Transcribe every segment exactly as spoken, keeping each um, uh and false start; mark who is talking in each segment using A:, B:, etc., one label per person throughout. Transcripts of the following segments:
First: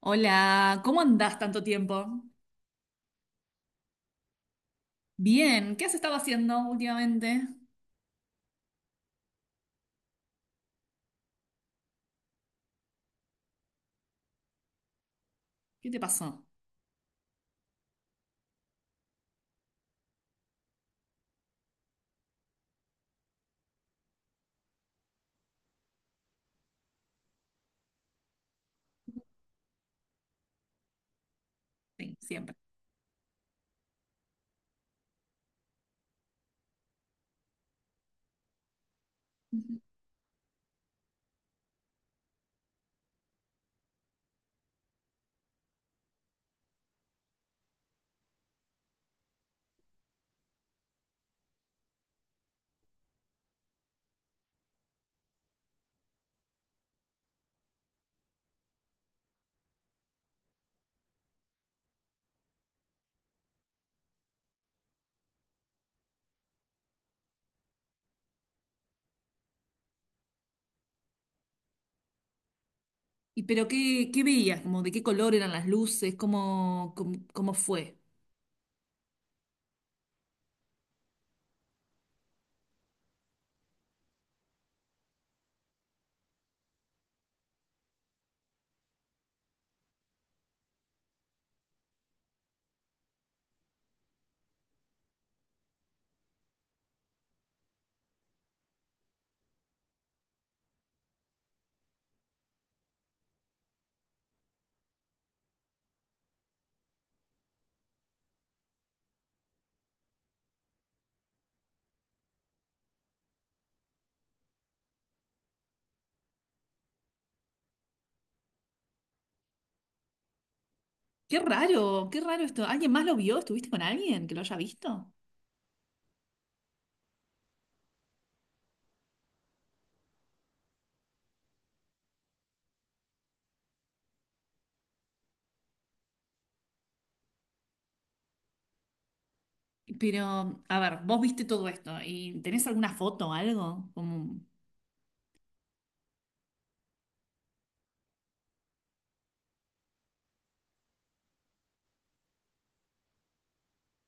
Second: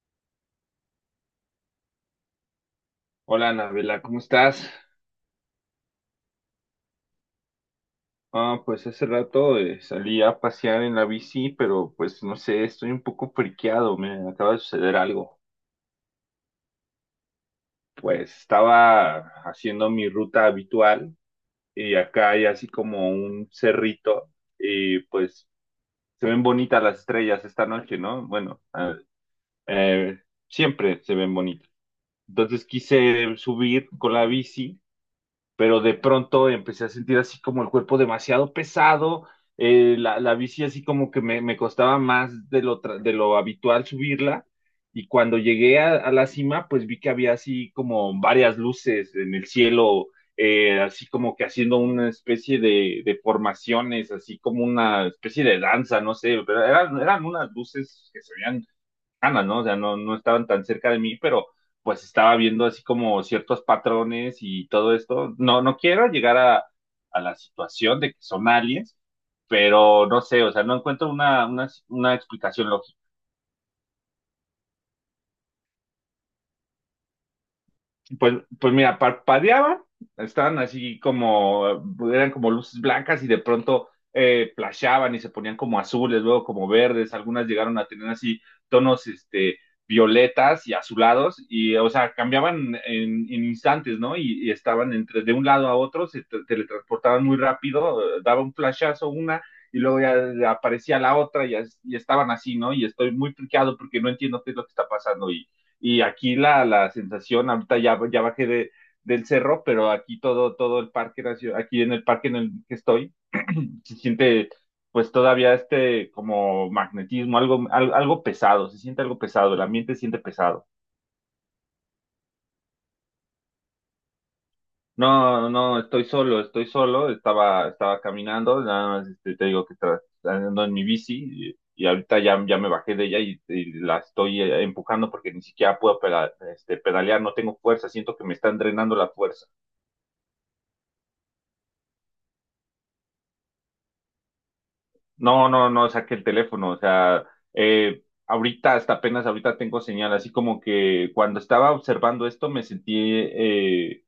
A: Hola, ¿cómo andás tanto tiempo?
B: Hola, Anabela, ¿cómo estás?
A: Bien, ¿qué has estado haciendo últimamente?
B: Ah, pues hace rato eh, salí a pasear en la bici, pero pues no sé, estoy un poco friqueado, me acaba de suceder algo.
A: ¿Qué te pasó?
B: Pues estaba haciendo mi ruta habitual y acá hay así como un cerrito y pues se ven bonitas las estrellas esta noche, ¿no? Bueno, ah, eh, siempre se ven bonitas.
A: Sí, siempre.
B: Entonces quise subir con la bici pero de pronto empecé a sentir así como el cuerpo demasiado pesado,
A: Ujú.
B: eh, la, la bici así como que me, me costaba más de lo, tra- de lo habitual subirla, y cuando llegué a, a la cima, pues vi que había así como varias luces en el cielo, eh, así como que haciendo una especie de, de formaciones, así como una especie de danza, no sé, pero eran, eran unas luces que se veían cercanas, ¿no? O sea, no, no estaban tan cerca de mí, pero pues estaba viendo así como ciertos patrones y todo esto. No, no quiero llegar a, a la situación de que son aliens, pero no sé, o sea, no encuentro una, una, una explicación.
A: ¿Y pero qué, qué veías? ¿Como de qué color eran las luces? ¿Cómo, cómo, cómo fue?
B: Pues, pues mira, parpadeaban, estaban así como, eran como luces blancas y de pronto eh, flashaban y se ponían como azules, luego como verdes, algunas llegaron a tener así tonos este, violetas y azulados, y o sea, cambiaban en, en instantes, ¿no? Y, y estaban entre, de un lado a otro, se tra- teletransportaban muy rápido, eh, daba un flashazo una y luego ya aparecía la otra y, as- y estaban así, ¿no? Y estoy muy friqueado porque no entiendo qué es lo que está pasando y aquí la, la sensación, ahorita ya, ya bajé de, del cerro, pero aquí todo, todo el parque, nacio- aquí en el parque en el que estoy, se siente pues todavía este como magnetismo, algo, al- algo pesado, se siente algo pesado, el ambiente se siente pesado.
A: Qué raro, qué raro esto. ¿Alguien más lo vio? ¿Estuviste con alguien que lo haya visto?
B: No, no, estoy solo, estoy solo, estaba, estaba caminando, nada más este, te digo que estaba andando en mi bici y, y ahorita ya, ya me bajé de ella y, y la estoy eh, empujando porque ni siquiera puedo peda- este, pedalear, no tengo fuerza, siento que me están drenando la fuerza.
A: Pero, a ver, vos viste todo esto y ¿tenés alguna foto o algo? Como...
B: No, no, no saqué el teléfono, o sea, eh, ahorita, hasta apenas ahorita tengo señal, así como que cuando estaba observando esto me sentí, eh,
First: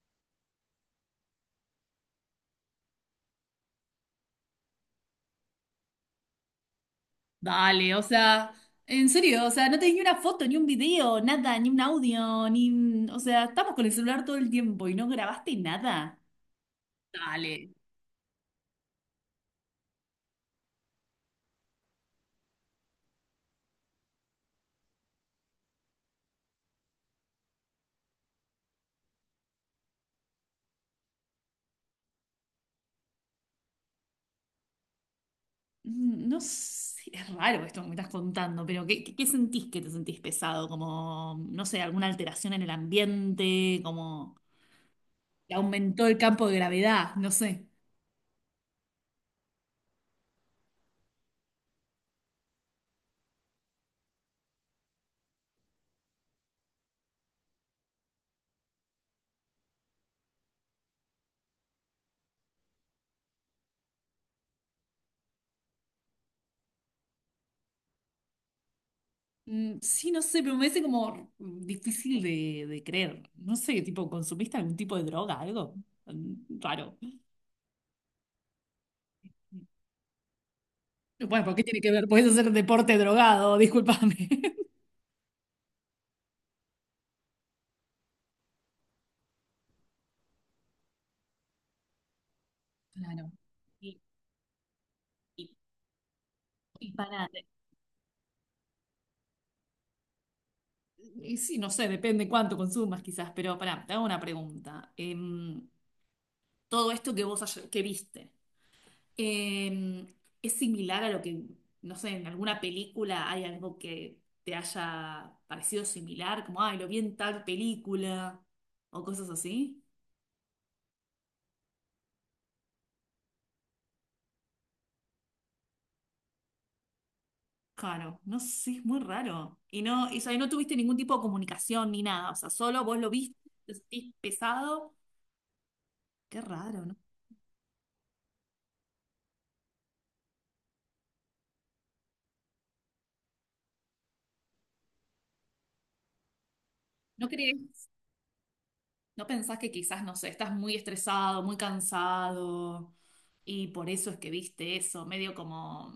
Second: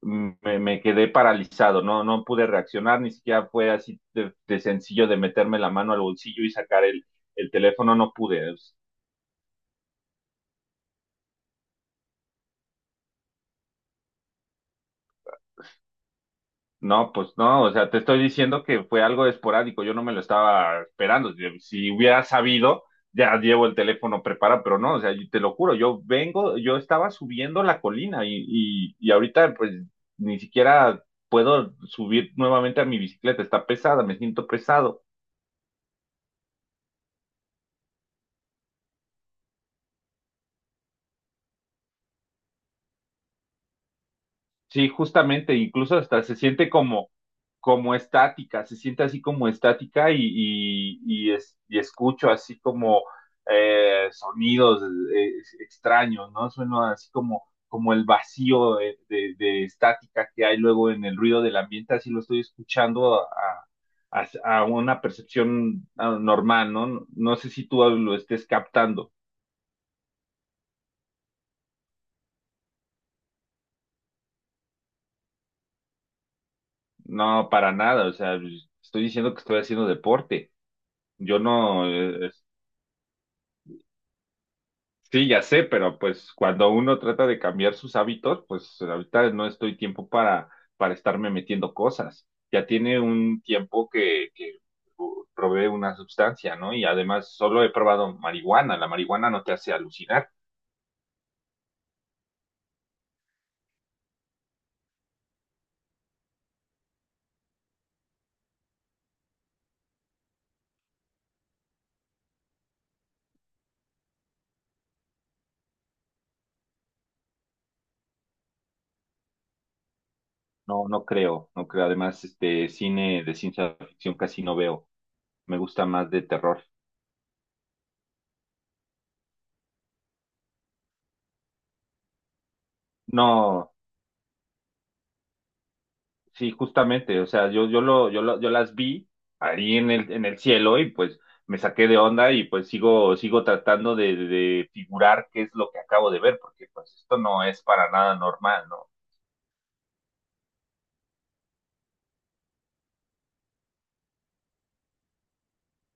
B: me, me quedé paralizado, no, no pude reaccionar, ni siquiera fue así de, de sencillo de meterme la mano al bolsillo y sacar el, el
A: Dale,
B: teléfono,
A: o
B: no pude.
A: sea, en serio, o sea, no tenés ni una foto, ni un video, nada, ni un audio, ni... un- O sea, estamos con el celular todo el tiempo y no grabaste nada.
B: No, pues no,
A: Dale.
B: o sea, te estoy diciendo que fue algo esporádico, yo no me lo estaba esperando. Si si hubiera sabido, ya llevo el teléfono preparado, pero no, o sea, y te lo juro, yo vengo, yo estaba subiendo la colina y, y, y ahorita pues ni siquiera puedo subir nuevamente a mi bicicleta, está pesada, me siento pesado.
A: Mm, no sé, es raro esto que me estás contando, pero ¿qué, qué, qué sentís que te sentís pesado? Como, no sé, alguna alteración en el ambiente, como
B: Sí,
A: que
B: justamente, incluso
A: aumentó el
B: hasta se
A: campo de
B: siente como,
A: gravedad, no sé.
B: como estática, se siente así como estática y, y, y es- y escucho así como eh, sonidos eh, extraños, ¿no? Suena así como, como el vacío de, de- de estática que hay luego en el ruido del ambiente, así lo estoy escuchando a, a- a una percepción ah, normal, ¿no? No sé si tú lo estés captando.
A: Mm, sí, no sé, pero me parece como difícil de, de creer. No sé, tipo, ¿consumiste algún tipo de droga, algo? Mm, raro.
B: No, para nada, o sea, estoy diciendo que estoy haciendo deporte. Yo
A: Bueno, ¿por qué tiene
B: no,
A: que ver? Podés
B: eh.
A: hacer deporte drogado, discúlpame.
B: Sí, ya sé, pero pues cuando uno trata de cambiar sus hábitos, pues ahorita no estoy tiempo para, para estarme metiendo cosas. Ya tiene
A: Claro.
B: un tiempo
A: Y,
B: que, que uh,
A: y,
B: probé una sustancia, ¿no? Y
A: y pará,
B: además
A: de-
B: solo he probado marihuana. La marihuana no te hace alucinar.
A: y sí, no sé, depende cuánto consumas quizás, pero pará, te hago una pregunta. Em, todo esto que vos ayer- que viste, em, ¿es similar a lo que, no sé, en alguna película hay algo que te haya parecido similar? Como, ay, lo vi en tal película o cosas así.
B: No, no creo, no creo. Además, este cine de ciencia ficción casi no veo. Me gusta más de terror.
A: Claro, no sé, es muy raro. Y no, y, o sea, y no tuviste ningún tipo de comunicación ni nada, o sea, solo vos lo viste,
B: No.
A: te sentís pesado. Qué
B: Sí,
A: raro, ¿no?
B: justamente, o sea, yo, yo lo, yo lo- yo las vi ahí en el, en el cielo y pues me saqué de onda y pues sigo, sigo tratando de, de- de figurar qué es lo que acabo de ver, porque pues esto
A: ¿No
B: no es
A: crees?
B: para nada normal, ¿no?
A: ¿No pensás que quizás, no sé, estás muy estresado, muy cansado y por eso es que viste eso, medio como,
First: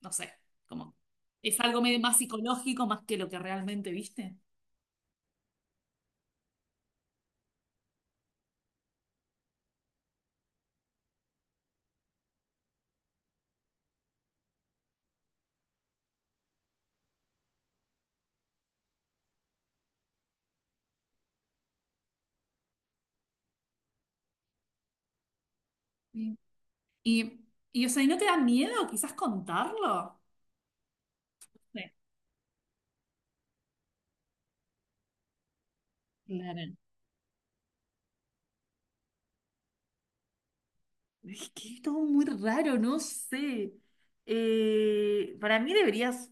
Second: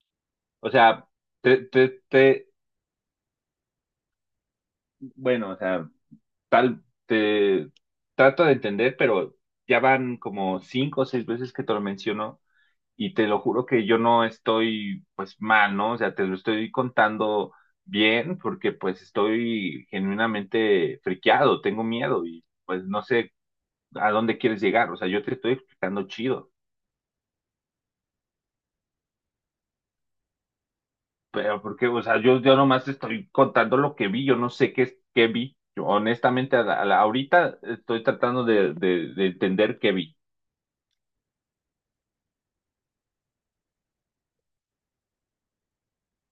A: no sé,
B: O
A: como
B: sea, te,
A: es algo medio
B: te,
A: más
B: te,
A: psicológico más que lo que realmente viste?
B: bueno, o sea, tal, te trato de entender, pero ya van como cinco o seis veces que te lo menciono y te lo juro que yo no estoy pues mal, ¿no? O sea, te lo estoy contando bien porque pues estoy genuinamente friqueado, tengo miedo y pues no sé a dónde quieres llegar, o sea, yo te estoy explicando
A: Sí.
B: chido,
A: Y, y, o sea, ¿y no te da miedo quizás contarlo?
B: pero
A: Sí.
B: porque, o sea, yo, yo nomás te estoy contando lo que vi, yo no sé qué, es- qué vi, yo honestamente a
A: Claro.
B: la- a la- ahorita estoy tratando de, de, de entender qué vi.
A: Es que es todo muy raro, no sé. Eh, para mí deberías,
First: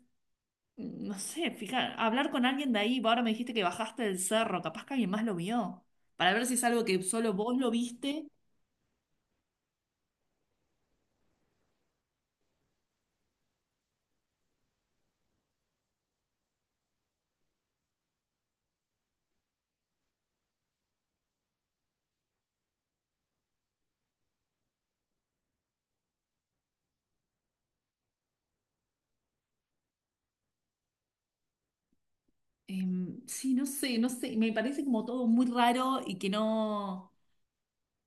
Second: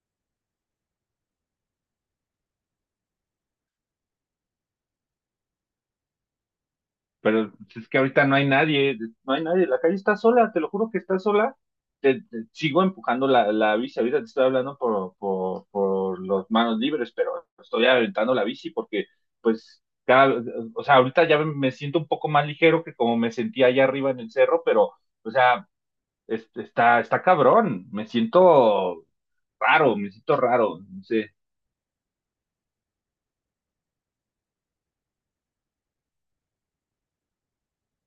A: no sé, fijar, hablar con alguien de ahí. Ahora me dijiste que bajaste del cerro, capaz que alguien más lo vio. Para ver si es algo que solo
B: Pero
A: vos lo
B: es que ahorita
A: viste.
B: no hay nadie, no hay nadie, la calle está sola, te lo juro que está sola. Te, te- sigo empujando la, la bici, ahorita te estoy hablando por, por, por los manos libres, pero estoy aventando la bici porque, pues, cada, o sea, ahorita ya me siento un poco más ligero que como me sentía allá arriba en el cerro, pero, o sea, es- está, está cabrón, me siento raro, me siento raro, no sé,
A: Em, sí, no sé, no sé. Me parece como todo muy raro y que no.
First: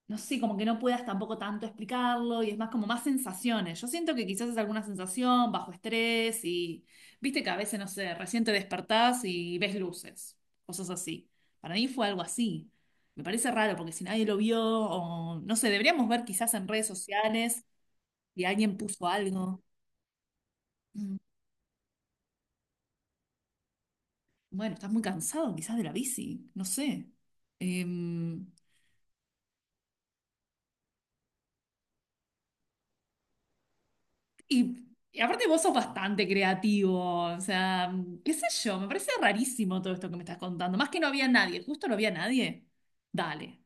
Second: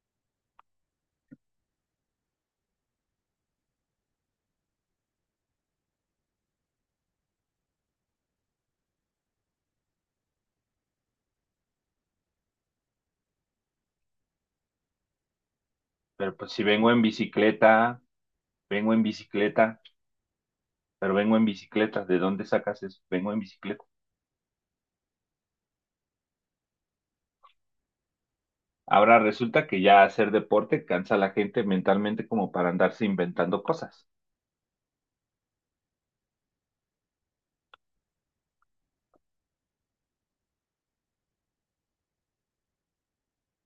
A: No sé, como que no puedas tampoco tanto explicarlo y es más como más sensaciones. Yo siento que quizás es alguna sensación bajo estrés y viste que a veces, no sé, recién te despertás y ves luces, cosas así. Para mí fue algo así. Me parece raro porque si nadie lo vio o no sé, deberíamos ver
B: pero pues
A: quizás
B: si
A: en redes
B: vengo en
A: sociales
B: bicicleta,
A: si alguien
B: vengo en
A: puso algo.
B: bicicleta. Pero
A: Mm,
B: vengo en bicicleta. ¿De dónde sacas eso? Vengo en bicicleta.
A: bueno, estás muy cansado quizás de la bici, no sé. Em,
B: Ahora resulta que ya hacer deporte cansa a la gente mentalmente como para andarse inventando cosas.
A: Y, y aparte vos sos bastante creativo, o sea, qué sé yo, me parece rarísimo todo esto que me estás contando. Más que no había nadie, justo no había nadie. Dale.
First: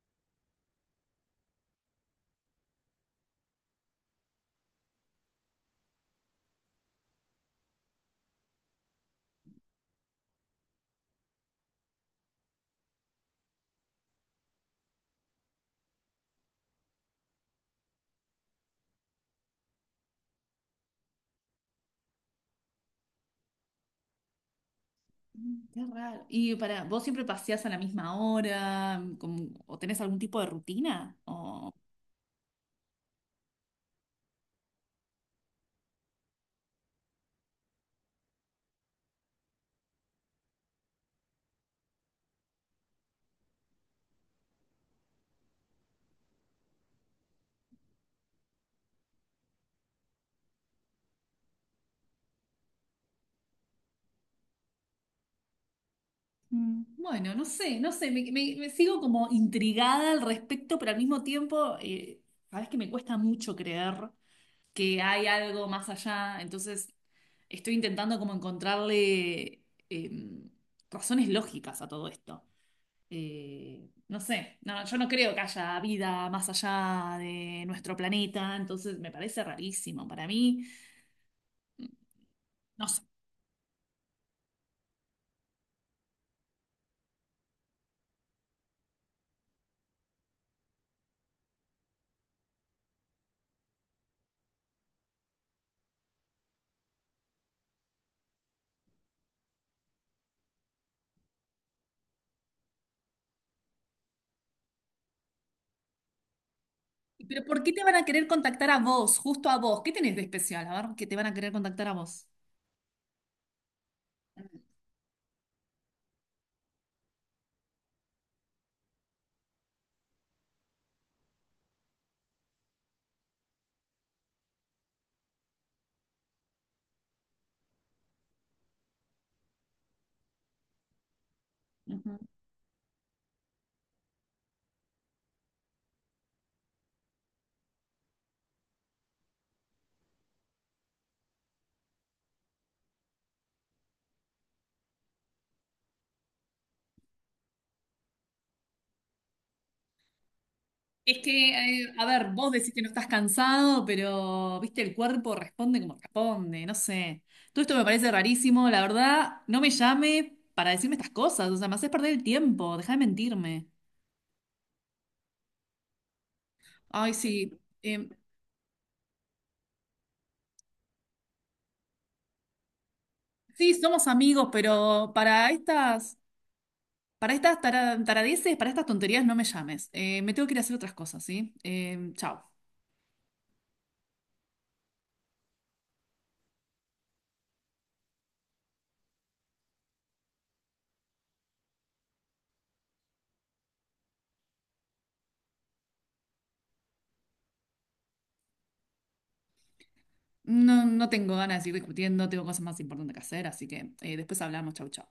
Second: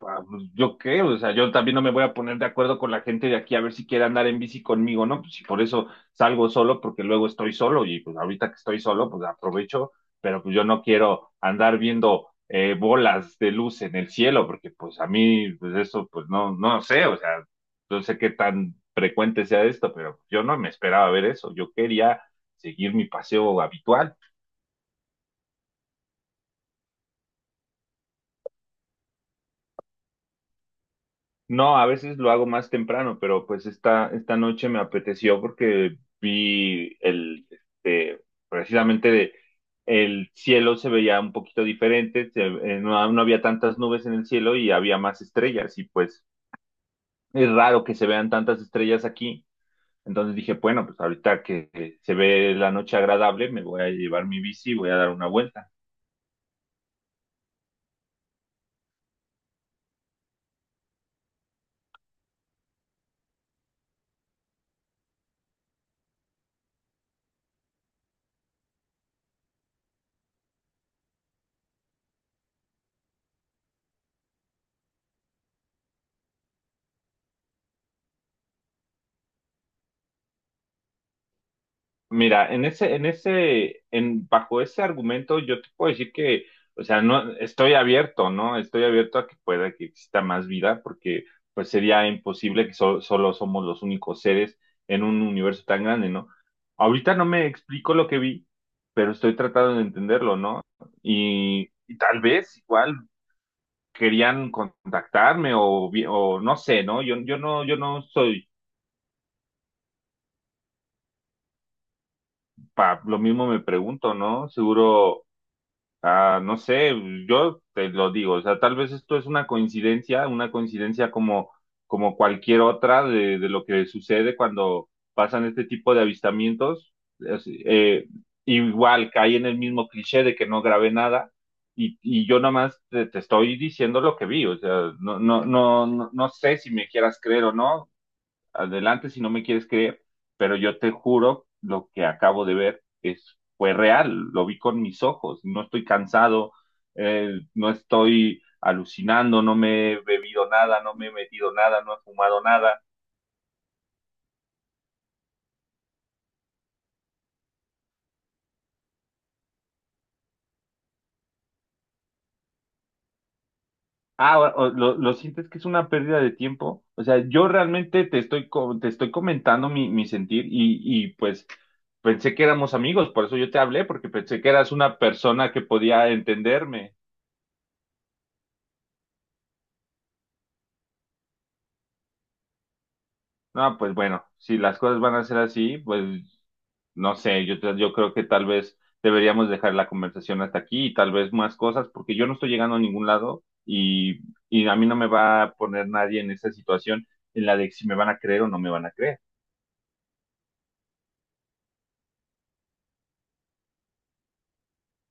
B: Ah, pues, ¿yo qué? O sea, yo también no me voy a poner de acuerdo con la gente de aquí a ver si quiere andar en bici conmigo, ¿no? Pues si por eso salgo solo, porque luego estoy solo y pues ahorita que estoy solo, pues aprovecho, pero pues yo no quiero andar viendo eh, bolas de luz en el cielo, porque pues a mí, pues eso, pues no, no sé, o sea, no sé qué tan frecuente sea esto, pero yo no me esperaba ver eso, yo quería seguir mi paseo habitual.
A: Mm, qué raro. Y para, ¿vos siempre paseás a la misma hora? Mm, ¿Con- ¿O tenés algún tipo de rutina? O,
B: No, a veces lo hago más temprano, pero pues esta, esta noche me apeteció porque vi el, este, precisamente de- el cielo se veía un poquito diferente, se- eh, no, no había tantas nubes en el cielo y había más estrellas y pues es raro que se vean tantas estrellas aquí. Entonces dije, bueno, pues ahorita que que se ve la noche agradable, me voy a llevar mi bici y voy a dar una vuelta.
A: mm, bueno, no sé, no sé, me, me- me sigo como intrigada al respecto, pero al mismo tiempo, eh, sabes que me cuesta mucho creer que hay algo más allá. Entonces, estoy intentando como encontrarle em, razones lógicas a todo esto. Eh, no sé, no, yo no creo que haya vida más allá de nuestro planeta, entonces me parece rarísimo para mí.
B: Mira, en
A: No
B: ese,
A: sé.
B: en ese, en, bajo ese argumento, yo te puedo decir que, o sea, no, estoy abierto, ¿no? Estoy abierto a que pueda que exista más vida, porque pues sería imposible que so- solo somos los únicos seres en un universo tan grande, ¿no? Ahorita no me explico lo que vi, pero estoy tratando de entenderlo, ¿no? Y, y tal vez igual querían contactarme o, vi- o no sé, ¿no? Yo, yo
A: Pero ¿por
B: no,
A: qué
B: yo
A: te van
B: no
A: a querer
B: soy,
A: contactar a vos, justo a vos? ¿Qué tenés de especial? A ver, que te van a querer contactar a vos.
B: pa, lo mismo me pregunto, ¿no? Seguro. Ah, no sé, yo te lo digo, o sea, tal vez esto es una coincidencia, una coincidencia como, como cualquier otra de, de lo que sucede cuando pasan este tipo de avistamientos. Es- eh, Igual cae en el mismo cliché de que no grabé nada y,
A: Ujú.
B: y yo nomás te, te estoy diciendo lo que vi, o sea, no, no, no, no, no sé si me quieras creer o no, adelante si no me quieres creer, pero yo te juro, lo que acabo de ver es, fue real, lo vi con mis ojos, no estoy cansado, eh, no estoy alucinando, no me he bebido nada, no me he
A: Es
B: metido
A: que,
B: nada,
A: eh,
B: no he
A: a ver,
B: fumado
A: vos decís que
B: nada.
A: no estás cansado, pero, viste, el cuerpo responde como responde, no sé. Todo esto me parece rarísimo, la verdad, no me llame para decirme estas cosas, o sea, me haces perder el tiempo, dejá de mentirme.
B: Ah, o- o- lo, lo sientes que es una pérdida de tiempo. O
A: Ay,
B: sea, yo
A: sí,
B: realmente
A: eh,
B: te estoy, co- te estoy comentando mi, mi sentir y, y pues pensé que éramos amigos, por eso yo te
A: sí,
B: hablé,
A: somos
B: porque pensé
A: amigos,
B: que eras una
A: pero para
B: persona que podía
A: estas,
B: entenderme.
A: para estas tara- taradeces, para estas tonterías no me llames. Eh, me tengo que ir a hacer otras cosas, ¿sí? Eh, chao.
B: No, pues bueno, si las cosas van a ser así, pues no sé, yo, te- yo creo que tal vez deberíamos dejar la conversación hasta aquí y tal vez más cosas, porque yo no estoy llegando a ningún lado y, y a mí no me va a poner nadie en esa situación en la de si me van a creer o no me van a creer.
A: No, no tengo ganas de seguir discutiendo, tengo cosas más importantes que hacer, así que eh, después hablamos, chau, chau.